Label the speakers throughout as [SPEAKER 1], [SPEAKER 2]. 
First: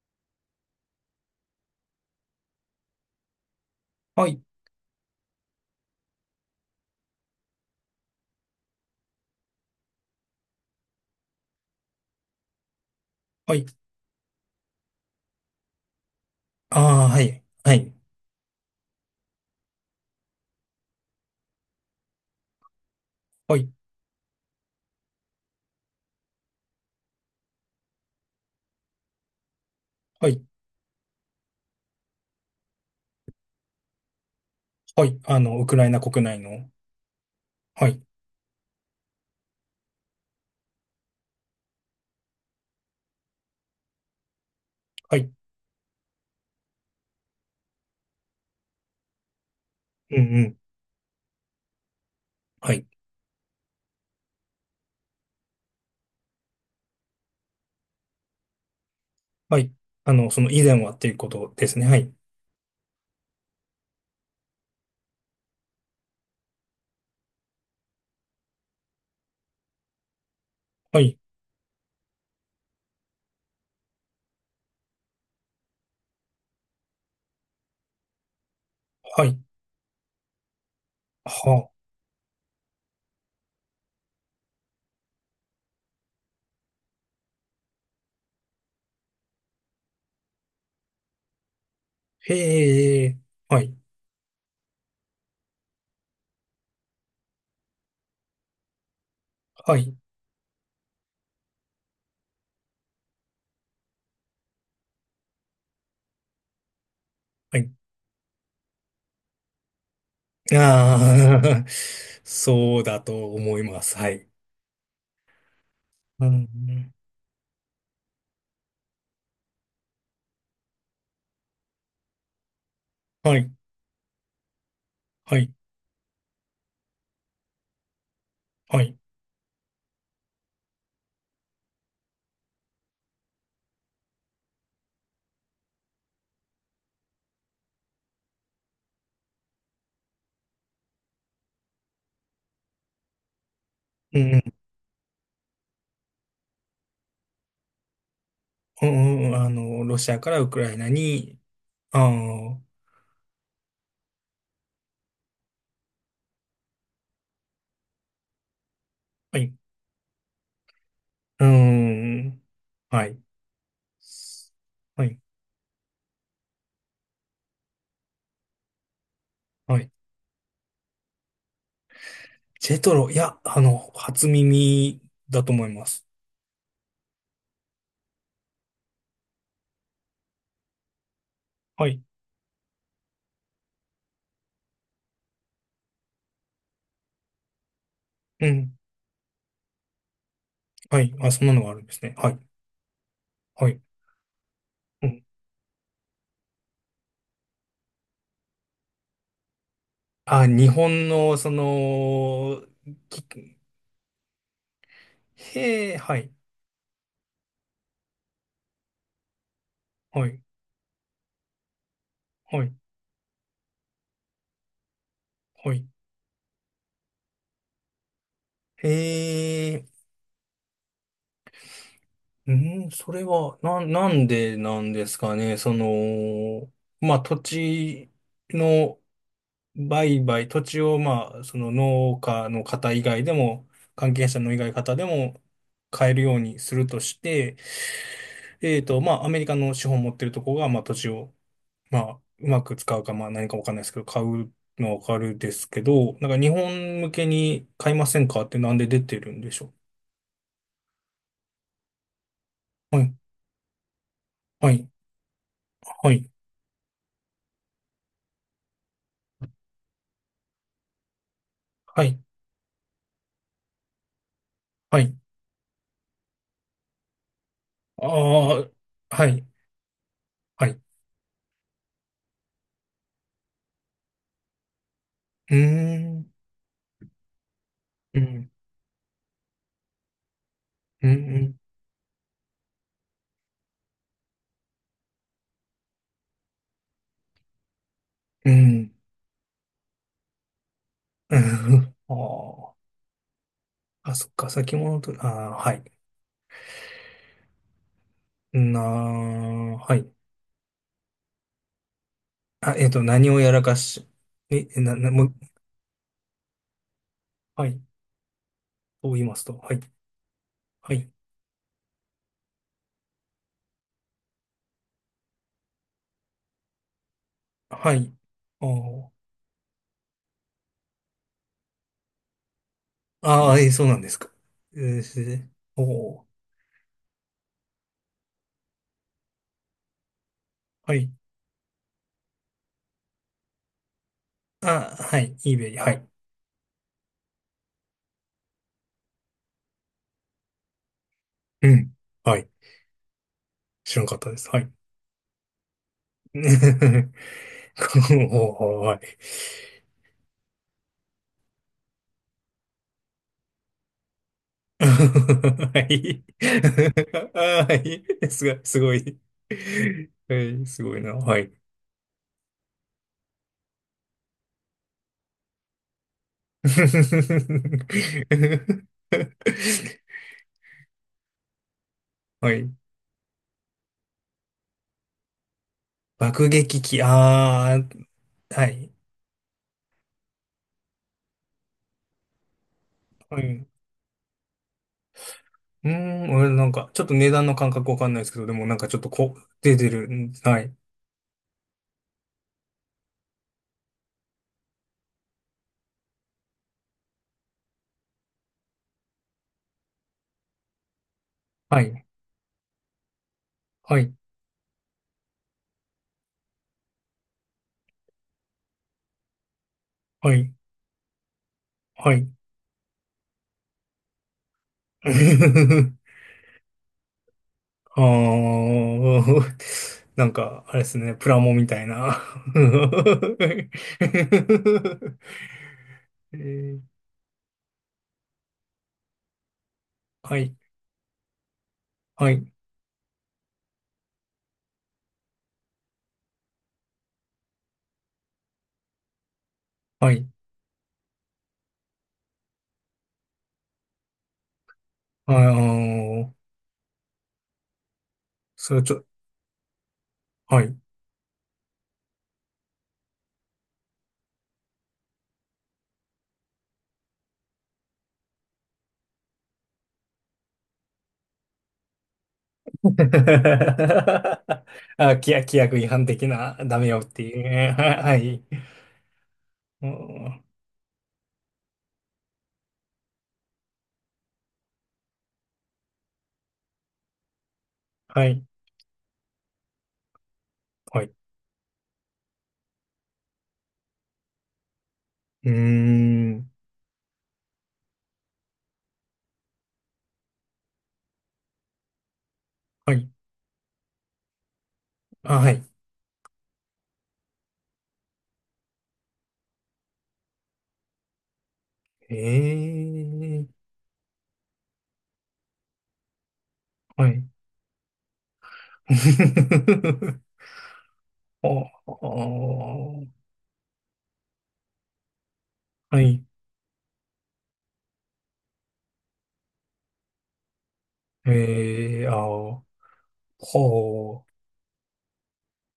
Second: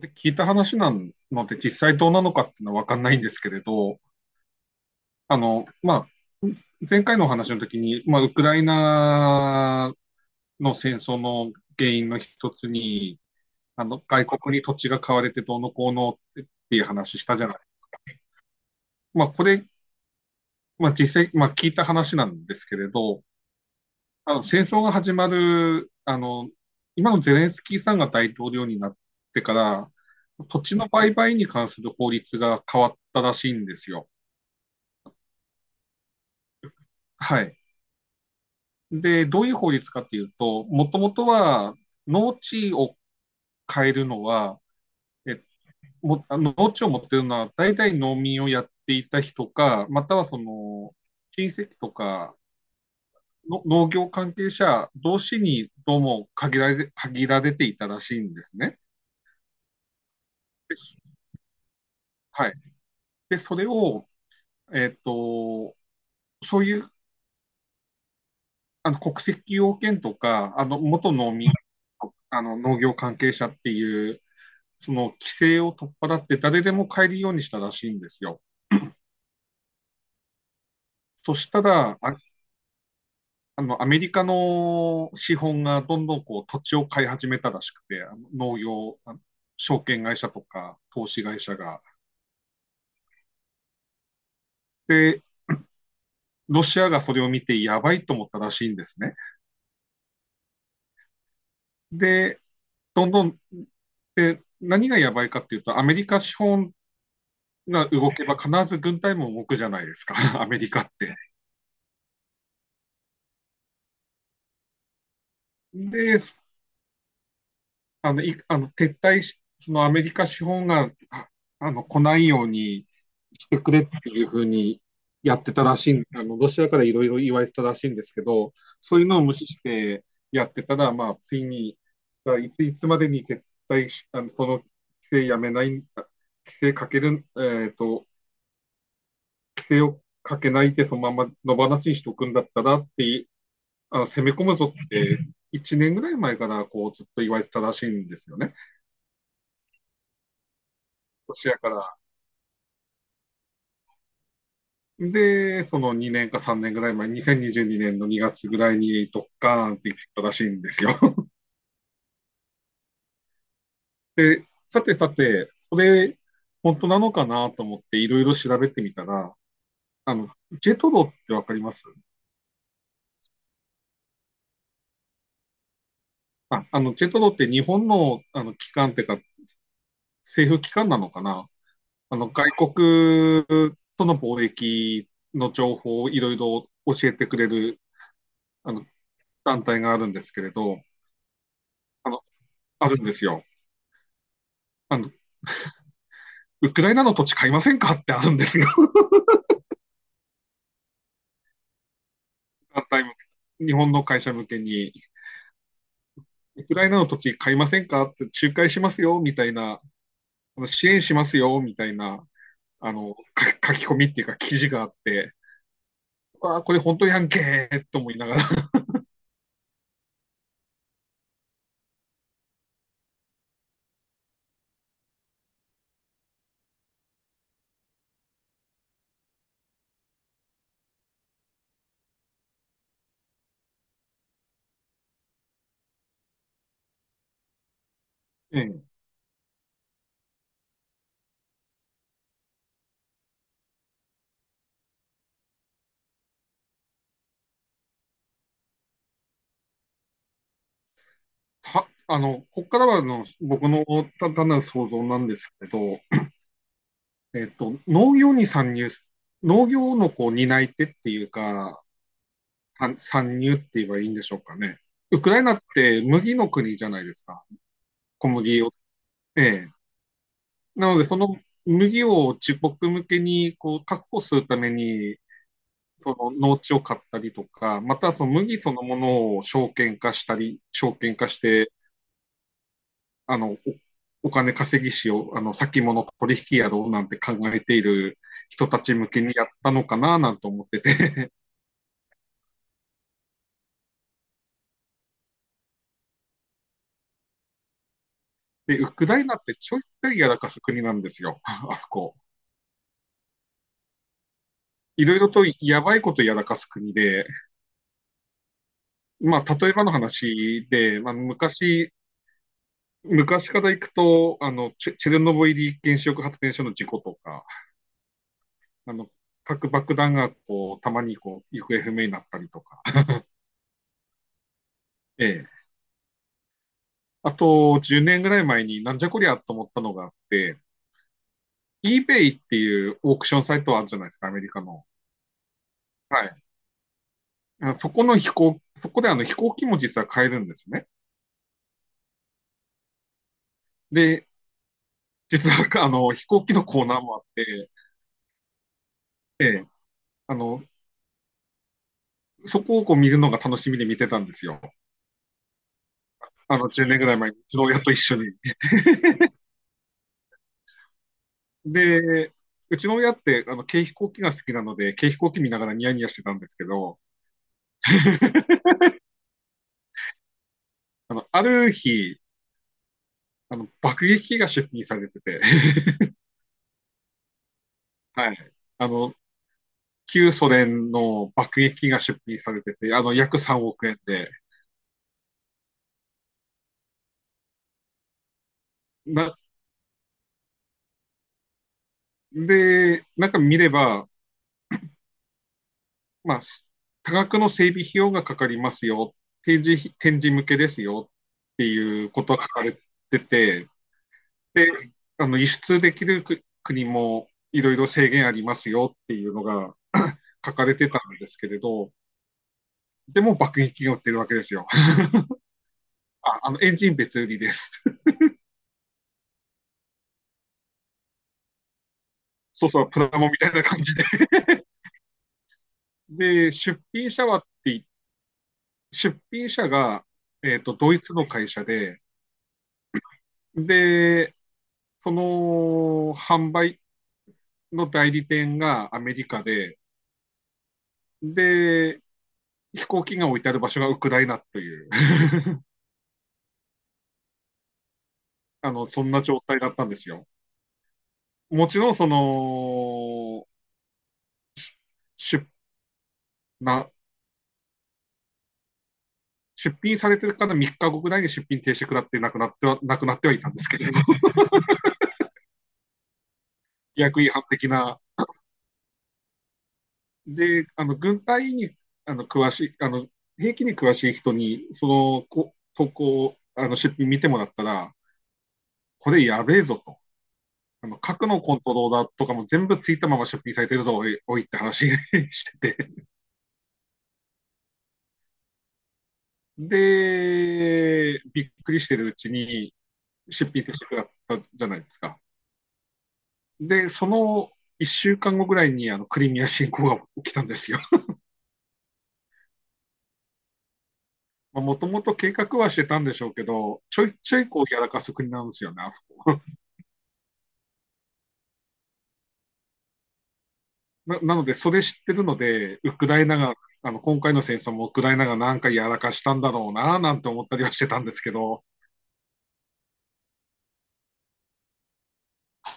[SPEAKER 1] で聞いた話なので、実際どうなのかっていうのは分かんないんですけれど、
[SPEAKER 2] はい、
[SPEAKER 1] あの、まあ、前回のお話の時に、ウクライナの戦争の原因の一つに、
[SPEAKER 2] はい。
[SPEAKER 1] 外国に土地が買われてどうのこうのっていう
[SPEAKER 2] ああ、
[SPEAKER 1] 話
[SPEAKER 2] は
[SPEAKER 1] したじ
[SPEAKER 2] い、
[SPEAKER 1] ゃない。
[SPEAKER 2] はい、
[SPEAKER 1] まあ、これ、実際、聞いた話なんですけれど、
[SPEAKER 2] はい、
[SPEAKER 1] あの、戦争が始まる、あの、今のゼレンスキーさんが大統領になってから、
[SPEAKER 2] はい、
[SPEAKER 1] 土地の売買に関する法律が変わったらしいんですよ。
[SPEAKER 2] はい。ウクライナ国内の、
[SPEAKER 1] はい。
[SPEAKER 2] はい、
[SPEAKER 1] で、どういう法律かっていうと、もともとは農地を変えるのは、
[SPEAKER 2] はい、
[SPEAKER 1] え農地を持ってるのは大体農民をやっていた人か、また
[SPEAKER 2] う
[SPEAKER 1] は
[SPEAKER 2] ん
[SPEAKER 1] そ
[SPEAKER 2] うん、
[SPEAKER 1] の親戚とか
[SPEAKER 2] はい、
[SPEAKER 1] の農業関係者同士にどうも限られていたらしいんですね。
[SPEAKER 2] はい。その以前はって
[SPEAKER 1] で、
[SPEAKER 2] いうことですね。はい、
[SPEAKER 1] はい。で、それを、えっと、そういう国籍要件とか、
[SPEAKER 2] は
[SPEAKER 1] 元
[SPEAKER 2] い、
[SPEAKER 1] 農民、農業関係者っていうその規制を取っ払って誰でも買えるようにしたらしいんですよ。
[SPEAKER 2] はい、
[SPEAKER 1] そした
[SPEAKER 2] はあ、
[SPEAKER 1] ら、アメリカの資本がどんどんこう土地を買い始めたらしくて、あの農業、あの証券会社とか投資会社が。
[SPEAKER 2] へえ、はい、
[SPEAKER 1] で、ロシアがそれを見てやばいと思ったらしいんですね。
[SPEAKER 2] はい、
[SPEAKER 1] で、どんどん何がやばいかっていうと、アメリカ資本
[SPEAKER 2] はい。
[SPEAKER 1] が動けば必ず軍隊も動くじゃないですか、アメリカって。
[SPEAKER 2] ああ、そうだと思います。はい。
[SPEAKER 1] で、
[SPEAKER 2] うん、
[SPEAKER 1] あの、い、あの、撤退し、そのアメリカ資本が、来ないように
[SPEAKER 2] は
[SPEAKER 1] し
[SPEAKER 2] い、
[SPEAKER 1] てくれっていうふうにや
[SPEAKER 2] は
[SPEAKER 1] っ
[SPEAKER 2] い、
[SPEAKER 1] てたらしいん、あの、ロシアからいろいろ言われてたらしいんですけど、
[SPEAKER 2] は
[SPEAKER 1] そ
[SPEAKER 2] い。
[SPEAKER 1] ういうのを無視してやってたら、ついに、だからいついつまでに撤退し、あの、その規制やめない、あ規制かける、えっと、規制をかけないでそのまま野放しにしておくんだったらって、
[SPEAKER 2] う
[SPEAKER 1] 攻め
[SPEAKER 2] ん、
[SPEAKER 1] 込むぞって、1年ぐらい前からこうずっと言われてたらしいんですよね。
[SPEAKER 2] うん、うん、ロシアからウクライナ
[SPEAKER 1] ロ
[SPEAKER 2] に、
[SPEAKER 1] シアから。
[SPEAKER 2] ああ、は
[SPEAKER 1] で、その2年か3年ぐらい前、2022年の2月ぐらいにドッ
[SPEAKER 2] い、
[SPEAKER 1] カーンって言ってたらしいんですよ。
[SPEAKER 2] うん、はい。
[SPEAKER 1] で、さて
[SPEAKER 2] は
[SPEAKER 1] さ
[SPEAKER 2] い。
[SPEAKER 1] て、それ、本当なのかなと思っていろいろ調べてみたら、
[SPEAKER 2] はい。
[SPEAKER 1] あの、ジェトロってわかります
[SPEAKER 2] ジェトロ、いや、初耳だと思います。
[SPEAKER 1] ジェトロって日本の、機関っていうか、政府機関なのかな。
[SPEAKER 2] はい。
[SPEAKER 1] 外国との貿易の情報をいろいろ教えてくれる、
[SPEAKER 2] う
[SPEAKER 1] あ
[SPEAKER 2] ん。
[SPEAKER 1] の、団体があるんですけれど、
[SPEAKER 2] はい。あ、そんなのがあるんです
[SPEAKER 1] あ
[SPEAKER 2] ね。
[SPEAKER 1] の、
[SPEAKER 2] はい。
[SPEAKER 1] あるんですよ。
[SPEAKER 2] はい。
[SPEAKER 1] あ
[SPEAKER 2] う
[SPEAKER 1] の、
[SPEAKER 2] ん。
[SPEAKER 1] ウクライナの土地買いませんかってあるんですよ。
[SPEAKER 2] あ、日本の、その、き
[SPEAKER 1] 日本の会社向けに。
[SPEAKER 2] へえ、はい。
[SPEAKER 1] ウクライナの土地買いませんかって仲介しますよ、みたいな、
[SPEAKER 2] はい。
[SPEAKER 1] 支援しますよ、みたいな、
[SPEAKER 2] はい。
[SPEAKER 1] あの、書き込みっていうか記事があって、
[SPEAKER 2] はい。
[SPEAKER 1] あ、これ本当やんけーと思いながら、
[SPEAKER 2] へえ、うん、それは、なんでなんですかね。その、まあ、土地の、売買、土地を、まあ、その農家の方以外でも、関係者の以外の方でも買えるようにするとして、
[SPEAKER 1] うん。
[SPEAKER 2] まあ、アメリカの資本を持ってるとこが、まあ、土地を、まあ、うまく使うか、まあ、何かわかんないですけど、買うのはわかるですけど、なんか日本向けに買いませんかってなんで出てるんでしょ
[SPEAKER 1] は、あの、ここから
[SPEAKER 2] う。は
[SPEAKER 1] は
[SPEAKER 2] い、
[SPEAKER 1] の僕の単なる
[SPEAKER 2] はい、
[SPEAKER 1] 想像なんですけど、
[SPEAKER 2] はい、
[SPEAKER 1] 農業に参入、農業のこう担い手っていうか、
[SPEAKER 2] はい、
[SPEAKER 1] 参入って言えばいいんでしょうかね。
[SPEAKER 2] はい。
[SPEAKER 1] ウクライナって麦の国じゃないですか、
[SPEAKER 2] あ
[SPEAKER 1] 小麦
[SPEAKER 2] あ、
[SPEAKER 1] を。
[SPEAKER 2] は
[SPEAKER 1] え
[SPEAKER 2] い、
[SPEAKER 1] え、
[SPEAKER 2] はい。う
[SPEAKER 1] なので、その麦を自国向けにこう確保するために、
[SPEAKER 2] ー
[SPEAKER 1] その
[SPEAKER 2] ん、
[SPEAKER 1] 農地を買ったりとか、また
[SPEAKER 2] う
[SPEAKER 1] その
[SPEAKER 2] ん、
[SPEAKER 1] 麦そのものを証券化したり、証
[SPEAKER 2] う
[SPEAKER 1] 券化し
[SPEAKER 2] ん、
[SPEAKER 1] て、あのお金稼ぎしよう、先物取引やろうなんて考えている
[SPEAKER 2] う
[SPEAKER 1] 人た
[SPEAKER 2] ん、
[SPEAKER 1] ち向けにやったのかななんて思ってて。
[SPEAKER 2] うん。ああー。あ、そっか、先物取り、あー、はい。
[SPEAKER 1] で、
[SPEAKER 2] な
[SPEAKER 1] ウクライナってち
[SPEAKER 2] ー、
[SPEAKER 1] ょいち
[SPEAKER 2] は
[SPEAKER 1] ょ
[SPEAKER 2] い。
[SPEAKER 1] いやらかす国なんですよ、あそこ。
[SPEAKER 2] あ、何をやらかし、え、
[SPEAKER 1] い
[SPEAKER 2] な、
[SPEAKER 1] ろい
[SPEAKER 2] も
[SPEAKER 1] ろ
[SPEAKER 2] う、
[SPEAKER 1] とやばいことやらかす国で、
[SPEAKER 2] はい。と言いま
[SPEAKER 1] ま
[SPEAKER 2] す
[SPEAKER 1] あ、
[SPEAKER 2] と、
[SPEAKER 1] 例
[SPEAKER 2] は
[SPEAKER 1] え
[SPEAKER 2] い。
[SPEAKER 1] ばの話
[SPEAKER 2] は
[SPEAKER 1] で、ま
[SPEAKER 2] い。
[SPEAKER 1] あ、昔から行くと、チェチェルノブイリ原子力発電所の事故とか、
[SPEAKER 2] はい。あ
[SPEAKER 1] あの、
[SPEAKER 2] ー
[SPEAKER 1] 核爆弾がこう、たまにこう、行方不明になったりとか、
[SPEAKER 2] あー、そうなんですか。それ
[SPEAKER 1] え
[SPEAKER 2] で、
[SPEAKER 1] え。
[SPEAKER 2] おー、
[SPEAKER 1] あと、10年ぐらい前になんじゃこりゃと思ったのがあって、
[SPEAKER 2] はい。
[SPEAKER 1] eBay っていうオークションサイトあるじゃないですか、アメリカの。
[SPEAKER 2] あ、はい。eBay、はい。
[SPEAKER 1] はい。そこであの飛行機も実は買えるんですね。
[SPEAKER 2] うん。はい。知らんかっ
[SPEAKER 1] で、
[SPEAKER 2] たです。はい。
[SPEAKER 1] 実はあの飛行機のコーナ
[SPEAKER 2] お
[SPEAKER 1] ーもあって、
[SPEAKER 2] ー、はい。
[SPEAKER 1] ええ、あの、そこをこう見るのが楽しみで見てたんですよ。
[SPEAKER 2] はい。
[SPEAKER 1] あの、10年ぐらい前 に、うちの
[SPEAKER 2] は
[SPEAKER 1] 親と一
[SPEAKER 2] い。
[SPEAKER 1] 緒に。
[SPEAKER 2] すごい、すごい。はい、すごいな。はい。
[SPEAKER 1] で、うちの親って、軽飛行機が好きなので、軽飛行機見ながらニヤニヤしてたんですけ ど、ある日、
[SPEAKER 2] はい。
[SPEAKER 1] 爆撃機が出品されてて、
[SPEAKER 2] 爆撃機、あー、
[SPEAKER 1] はい。
[SPEAKER 2] は
[SPEAKER 1] あ
[SPEAKER 2] い。
[SPEAKER 1] の、旧ソ連の爆撃機が出品されてて、あの、約
[SPEAKER 2] はい。
[SPEAKER 1] 3
[SPEAKER 2] う
[SPEAKER 1] 億円で、
[SPEAKER 2] ーん、俺なんか、ちょっと値段の感覚わかんないですけど、でもなんかちょっとこ
[SPEAKER 1] な、
[SPEAKER 2] う、出てる。うん、はい。
[SPEAKER 1] で、なんか見れば、まあ、多額の整備費用がかかりますよ、展示向けですよって
[SPEAKER 2] は
[SPEAKER 1] い
[SPEAKER 2] い。
[SPEAKER 1] うことが書かれてて、
[SPEAKER 2] はい。
[SPEAKER 1] で、輸出できる国もいろいろ制限ありますよっていうのが
[SPEAKER 2] はい。
[SPEAKER 1] 書かれてたんですけれど、
[SPEAKER 2] はい。
[SPEAKER 1] でも爆撃機が売ってるわけですよ。エンジン別売りです。
[SPEAKER 2] あー、なんか、あれですね、プラモみたいな。
[SPEAKER 1] そうそう、プラ モみたいな感じで。
[SPEAKER 2] え
[SPEAKER 1] で、
[SPEAKER 2] ー
[SPEAKER 1] 出品者が、
[SPEAKER 2] はい。
[SPEAKER 1] えーとドイツの会社で、
[SPEAKER 2] はい。
[SPEAKER 1] で、その販売の代理店がアメリカで、
[SPEAKER 2] はい。
[SPEAKER 1] で、飛行機が置いてある場所がウクライナという
[SPEAKER 2] あー、
[SPEAKER 1] あ
[SPEAKER 2] それ
[SPEAKER 1] の、
[SPEAKER 2] ち
[SPEAKER 1] そ
[SPEAKER 2] ょ、
[SPEAKER 1] んな状態だったんですよ。
[SPEAKER 2] はい。
[SPEAKER 1] もちろん、その、出、な、出品されてるから3日後ぐらいに出品停止食らってなくなってはいたんです
[SPEAKER 2] あ、
[SPEAKER 1] けど、規
[SPEAKER 2] 規約違反的な、ダメよって
[SPEAKER 1] 約違
[SPEAKER 2] いう
[SPEAKER 1] 反的
[SPEAKER 2] ね。
[SPEAKER 1] な。
[SPEAKER 2] ははい。うん、
[SPEAKER 1] で、あの、軍隊に、あの、詳しい、あの、兵器に詳しい人に、その、こ投稿、あの、出品見てもらったら、
[SPEAKER 2] はい。
[SPEAKER 1] これやべえぞと。あの、
[SPEAKER 2] はい。う
[SPEAKER 1] 核のコントローラーとかも全部ついたまま出品されてるぞ、おい、おいって話 し
[SPEAKER 2] ー
[SPEAKER 1] てて。
[SPEAKER 2] ん。
[SPEAKER 1] で、びっくりしてるうちに
[SPEAKER 2] はい。
[SPEAKER 1] 出品としてくだったじゃないですか。
[SPEAKER 2] あ、はい。
[SPEAKER 1] で、その一週間後ぐらいにあのクリミア侵攻が起きたんですよ。
[SPEAKER 2] ええ、
[SPEAKER 1] もともと計画はしてたんでしょうけど、ちょ
[SPEAKER 2] は
[SPEAKER 1] い
[SPEAKER 2] い。
[SPEAKER 1] ちょいこうやらかす国なんですよね、あそこ。
[SPEAKER 2] お、
[SPEAKER 1] なので、それ知ってるので、ウ
[SPEAKER 2] は
[SPEAKER 1] クラ
[SPEAKER 2] い。
[SPEAKER 1] イナが、あの今回の戦争もウクライナがなんかやらかしたんだろうな、なんて思ったりはしてたんですけど、
[SPEAKER 2] ええ、あ、ほ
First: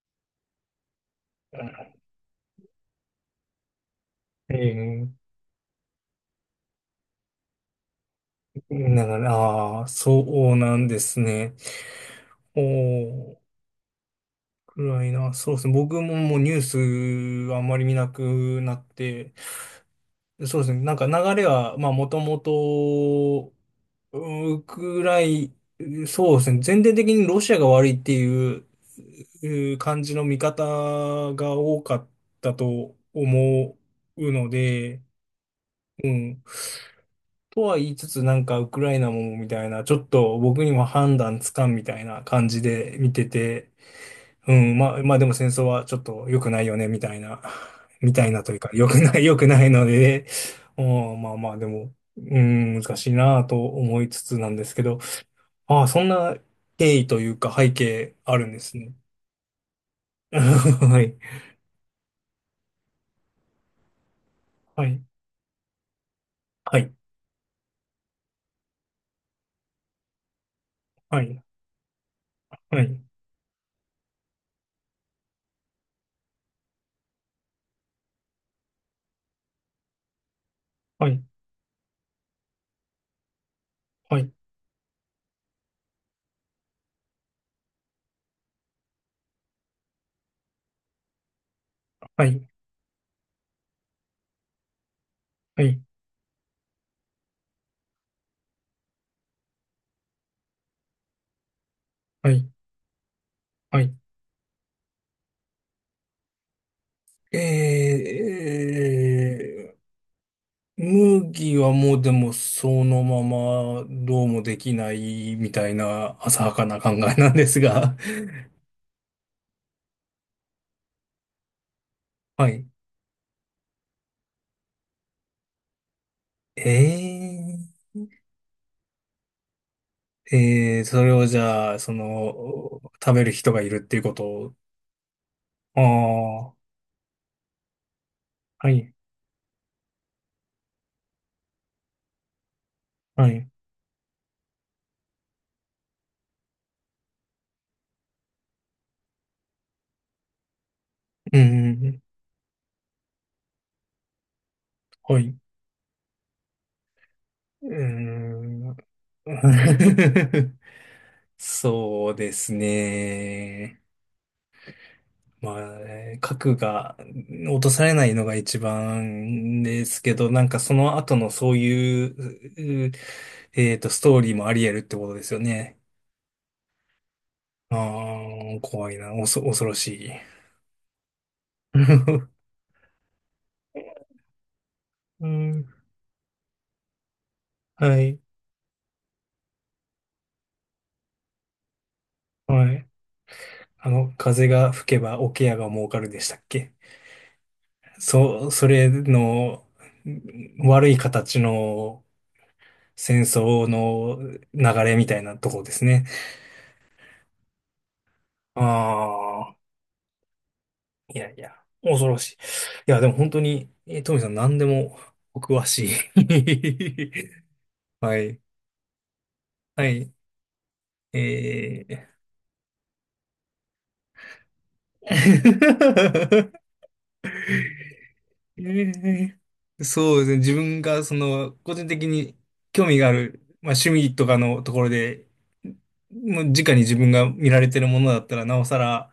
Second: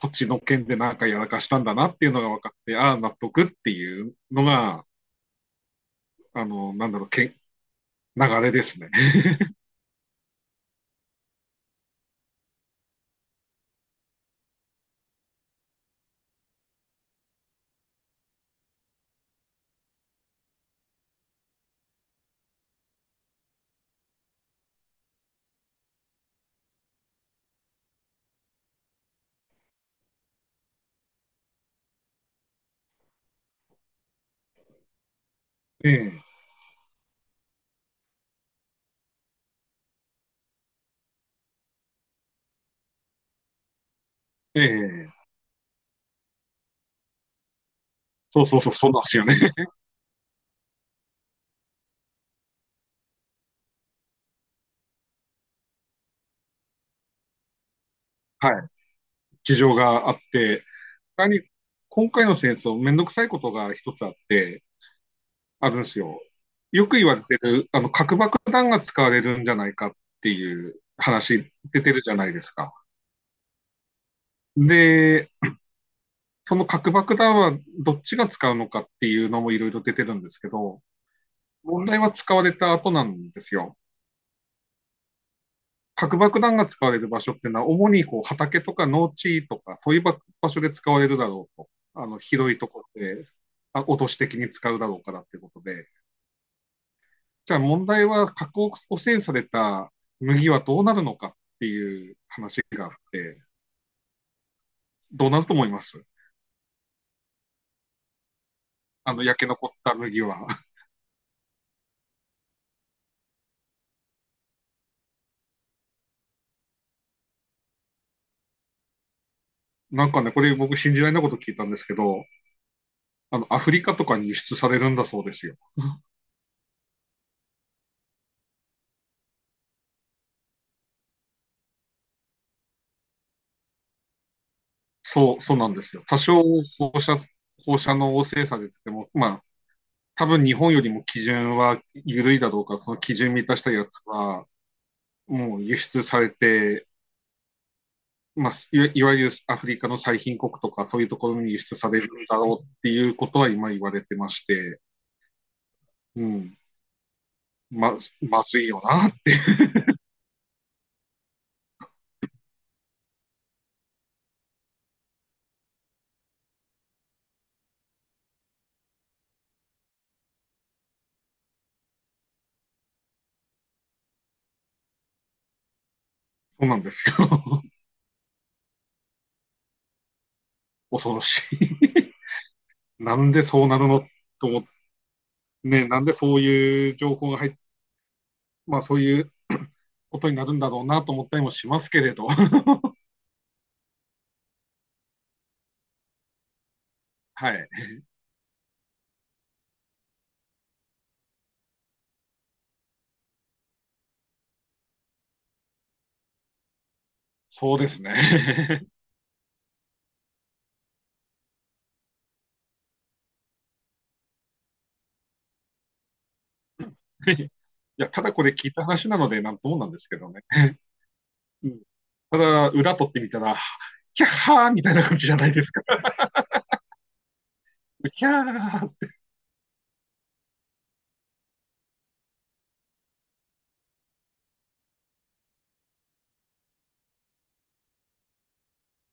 [SPEAKER 1] そっちの件でなんかやらかしたんだ
[SPEAKER 2] う。
[SPEAKER 1] なっていうのが分かって、ああ、納得っていうのが、
[SPEAKER 2] え
[SPEAKER 1] あの、なんだろう、け流れで
[SPEAKER 2] え
[SPEAKER 1] すね。
[SPEAKER 2] なが ら、ああ、そうなんですね。おー、暗いな。そうですね。僕ももうニュースあんまり見なくなって、そうですね。なんか流れは、まあ、もともと、うん、ウクライ、そうですね。全体的にロシアが悪いっていうう感じの見方が多かったと思うので、
[SPEAKER 1] え
[SPEAKER 2] う
[SPEAKER 1] え
[SPEAKER 2] ん。とは言いつつ、なんかウクライナもみたいな、ちょっと僕にも判断つかんみたいな感じで見てて、うん、まあ、
[SPEAKER 1] え
[SPEAKER 2] まあで
[SPEAKER 1] え
[SPEAKER 2] も戦争はちょっと良くないよね、みたいな、みたい
[SPEAKER 1] そ
[SPEAKER 2] な
[SPEAKER 1] う
[SPEAKER 2] とい
[SPEAKER 1] そ
[SPEAKER 2] う
[SPEAKER 1] う
[SPEAKER 2] か、
[SPEAKER 1] そう、
[SPEAKER 2] 良
[SPEAKER 1] そう
[SPEAKER 2] く
[SPEAKER 1] なんで
[SPEAKER 2] な
[SPEAKER 1] す
[SPEAKER 2] い、
[SPEAKER 1] よね。
[SPEAKER 2] 良くないので、うん、まあまあでも、うん、難しいなと思いつつなんですけど、ああ、そんな経緯というか背景あ るんで
[SPEAKER 1] はい。
[SPEAKER 2] すね。
[SPEAKER 1] 事情があっ て、
[SPEAKER 2] はい、
[SPEAKER 1] 他に今回の戦争、めんどくさいことが一つあって、
[SPEAKER 2] はい、
[SPEAKER 1] あるんですよ。
[SPEAKER 2] は
[SPEAKER 1] よ
[SPEAKER 2] い、
[SPEAKER 1] く言われてる、核爆弾が使われるんじゃないかっていう話出てるじゃないですか。
[SPEAKER 2] はい、
[SPEAKER 1] で、その核爆弾はどっちが使うのかっていうのもいろいろ出てるんですけど、
[SPEAKER 2] はい、
[SPEAKER 1] 問題は使われた後なんですよ。
[SPEAKER 2] はい、
[SPEAKER 1] 核爆弾が使われる場所ってのは、主にこう畑とか農地とか、そういうば場所で使われるだろうと。あの、
[SPEAKER 2] はい、はい、
[SPEAKER 1] 広いところで、落とし的に使うだろうからっていうこと
[SPEAKER 2] はい、
[SPEAKER 1] で。じゃあ問題は、核汚染された麦はどうなるのかっていう
[SPEAKER 2] はい、
[SPEAKER 1] 話があって、
[SPEAKER 2] はい。
[SPEAKER 1] どうなると思います
[SPEAKER 2] え
[SPEAKER 1] あの、焼け残っ
[SPEAKER 2] ー
[SPEAKER 1] た麦は。
[SPEAKER 2] 麦はもうでもそのままどうもできないみたいな浅はかな考えなんですが。
[SPEAKER 1] なんかね、これ僕信じられないこと聞いたんですけど、
[SPEAKER 2] はい。
[SPEAKER 1] アフリカとかに輸出されるんだそうですよ。
[SPEAKER 2] えそれをじゃあ、その、食べる人がいるっていうことを。
[SPEAKER 1] そうなんですよ。多少
[SPEAKER 2] ああ、
[SPEAKER 1] 放射、放射能汚染さ
[SPEAKER 2] は
[SPEAKER 1] れてて
[SPEAKER 2] い、
[SPEAKER 1] も、まあ、多分日本よりも基準は緩いだろうから、その基
[SPEAKER 2] は
[SPEAKER 1] 準満
[SPEAKER 2] い。
[SPEAKER 1] たしたやつは、もう輸出されて、まあ、いわゆるアフリカの最貧国とか、そういうとこ
[SPEAKER 2] う
[SPEAKER 1] ろに輸出さ
[SPEAKER 2] ん、
[SPEAKER 1] れるんだろうっていうことは今言われてまして、
[SPEAKER 2] はい。う
[SPEAKER 1] うん、まずい
[SPEAKER 2] ーん。
[SPEAKER 1] よなって、
[SPEAKER 2] そうですね。まあね、核が落とされないのが一番ですけど、なんかその後のそういう、ストーリーもあり得るってことですよね。
[SPEAKER 1] そうなんですよ。
[SPEAKER 2] あ あ、怖いな、恐ろしい。
[SPEAKER 1] 恐ろしい。なんでそうなるのと思って、
[SPEAKER 2] うん、
[SPEAKER 1] ね、なんでそういう情報が入
[SPEAKER 2] はい、
[SPEAKER 1] まあそういう ことになるんだろうなと思ったりもしますけれど、
[SPEAKER 2] はい。風が吹けば桶屋が儲かるでしたっけ。
[SPEAKER 1] はい、
[SPEAKER 2] それのうん、悪い形の戦争の流れみたいなとこですね。
[SPEAKER 1] そうですね。
[SPEAKER 2] ああ。いやいや、恐ろしい。いや、でも本当に、トミさん何でもお詳しい。
[SPEAKER 1] いや、
[SPEAKER 2] は
[SPEAKER 1] ただ
[SPEAKER 2] い。
[SPEAKER 1] これ聞いた話なので、なんとも
[SPEAKER 2] は
[SPEAKER 1] なんです
[SPEAKER 2] い。
[SPEAKER 1] けどね。うん、
[SPEAKER 2] えー
[SPEAKER 1] ただ、裏取ってみたら、キャッハーみたいな 感じじゃないですか。キャ
[SPEAKER 2] え
[SPEAKER 1] ーっ
[SPEAKER 2] ーそうですね。自分が、その、個人的に興味がある、まあ、趣味とかのところで、もう直に自分が見られてるものだったら、なおさら、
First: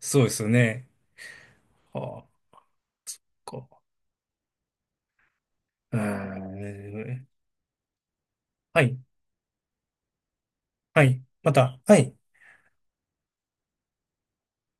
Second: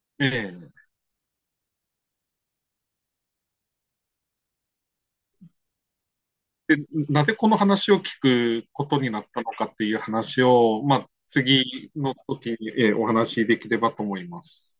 [SPEAKER 2] そう
[SPEAKER 1] て、
[SPEAKER 2] ですよね。はあ、こう。う
[SPEAKER 1] で、
[SPEAKER 2] ー
[SPEAKER 1] な
[SPEAKER 2] ん。
[SPEAKER 1] ぜこの話を聞く
[SPEAKER 2] は
[SPEAKER 1] こと
[SPEAKER 2] い。
[SPEAKER 1] になったのかっていう話を、ま
[SPEAKER 2] は
[SPEAKER 1] あ、
[SPEAKER 2] い。また。
[SPEAKER 1] 次
[SPEAKER 2] はい。
[SPEAKER 1] の時に、お話しできればと思います。